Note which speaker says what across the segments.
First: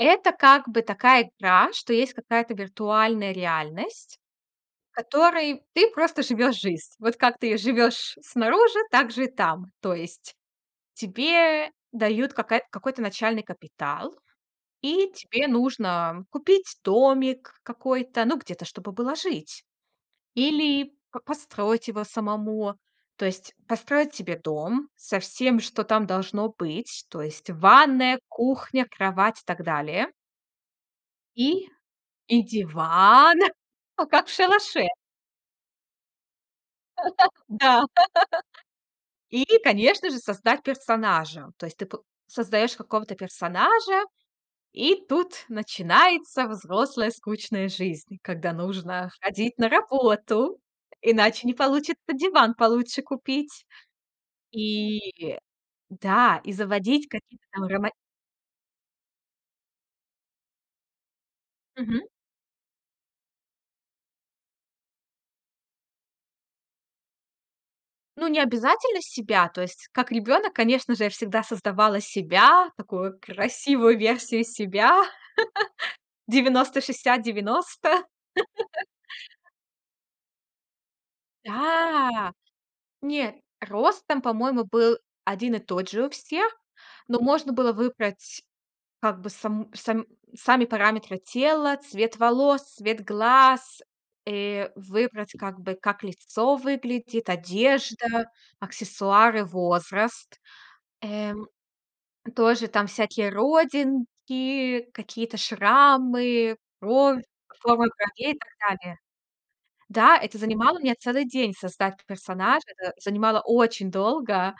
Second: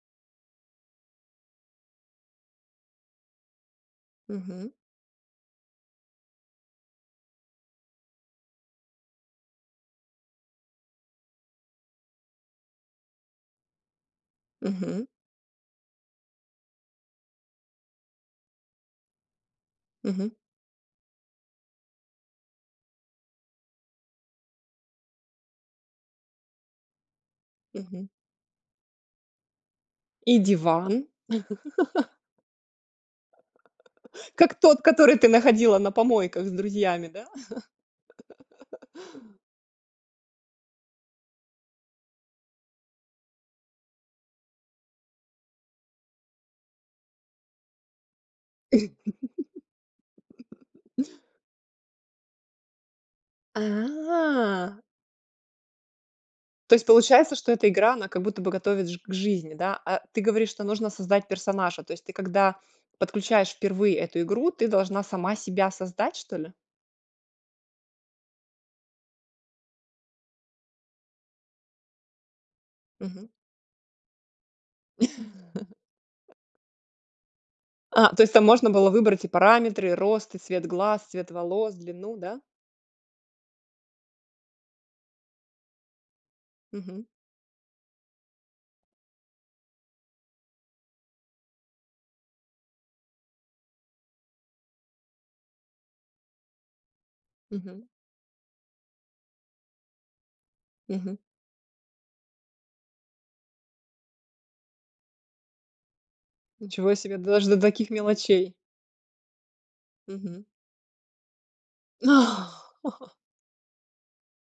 Speaker 1: Это как бы такая игра, что есть какая-то виртуальная реальность,
Speaker 2: Мгм.
Speaker 1: в которой ты просто живёшь жизнь. Вот как ты живёшь снаружи, так же и там. То есть тебе дают какая какой-то начальный капитал,
Speaker 2: Мгм.
Speaker 1: и тебе нужно купить домик какой-то, ну, где-то, чтобы было жить.
Speaker 2: Мгм.
Speaker 1: Или п построить его самому. То есть построить себе дом со всем, что там должно быть. То есть
Speaker 2: Мгм.
Speaker 1: ванная, кухня, кровать и так далее.
Speaker 2: И диван.
Speaker 1: И и диван, ну, как в
Speaker 2: Как тот,
Speaker 1: шалаше.
Speaker 2: который ты находила на помойках с друзьями, да?
Speaker 1: Да. И, конечно же, создать персонажа. То есть п ты создаёшь какого-то персонажа, и тут начинается взрослая скучная жизнь, когда нужно ходить на работу, иначе не получится диван получше купить.
Speaker 2: А.
Speaker 1: И да, и
Speaker 2: То есть
Speaker 1: заводить
Speaker 2: получается,
Speaker 1: какие-то
Speaker 2: что
Speaker 1: там
Speaker 2: эта
Speaker 1: роман
Speaker 2: игра, она как будто бы готовит ж к жизни, да, а ты говоришь, что нужно создать персонажа. То
Speaker 1: Мгм.
Speaker 2: есть ты, когда подключаешь впервые эту игру, ты должна сама себя создать, что ли?
Speaker 1: Ну не обязательно себя. То есть, как ребёнок, конечно же, я всегда создавала себя. Такую
Speaker 2: Мгм.
Speaker 1: красивую версию себя. 90-60-90.
Speaker 2: А, то есть там можно было выбрать и параметры: рост и цвет глаз, цвет волос, длину,
Speaker 1: Да.
Speaker 2: да?
Speaker 1: Не, рост там, по-моему, был 1 и тот же у всех,
Speaker 2: Мгм.
Speaker 1: но можно было выбрать, как бы, само сам сами параметры тела, цвет волос, цвет глаз. Э, выбрать, как бы, как лицо выглядит,
Speaker 2: Мгм.
Speaker 1: одежда, аксессуары, возраст.
Speaker 2: Мгм.
Speaker 1: Э, м, тоже там всякие родинки, какие-то шрамы,
Speaker 2: Ничего себе,
Speaker 1: бровь,
Speaker 2: даже до
Speaker 1: форма
Speaker 2: таких
Speaker 1: бровей и так
Speaker 2: мелочей.
Speaker 1: далее. Да, это
Speaker 2: Мгм.
Speaker 1: занимало меня целый день создать п персонажа. Это занимало очень долго.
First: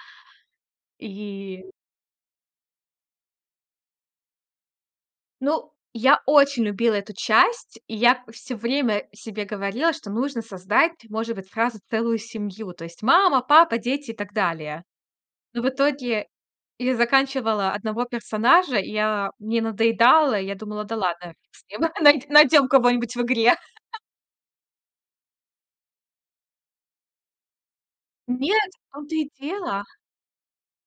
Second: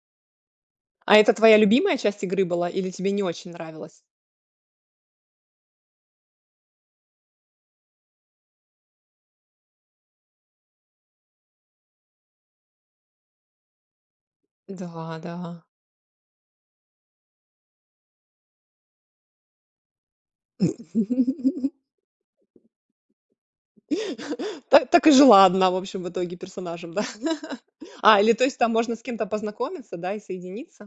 Speaker 2: А это твоя
Speaker 1: И
Speaker 2: любимая часть игры была или тебе не очень нравилась?
Speaker 1: Ну, я очень любила эту часть. И я всё время себе говорила, что нужно создать, может быть, сразу целую семью. То есть мама, папа, дети и так далее.
Speaker 2: Да,
Speaker 1: Но
Speaker 2: да.
Speaker 1: в итоге я заканчивала 1 персонажа, и мне надоедало. Я думала: "Да ладно, фиг с ним, най найдем кого-нибудь в игре".
Speaker 2: Та так и жила одна, в общем, в итоге персонажем, да. А, или то есть там
Speaker 1: Нет, в
Speaker 2: можно с
Speaker 1: том-то
Speaker 2: кем-то
Speaker 1: и дело.
Speaker 2: познакомиться, да, и соединиться?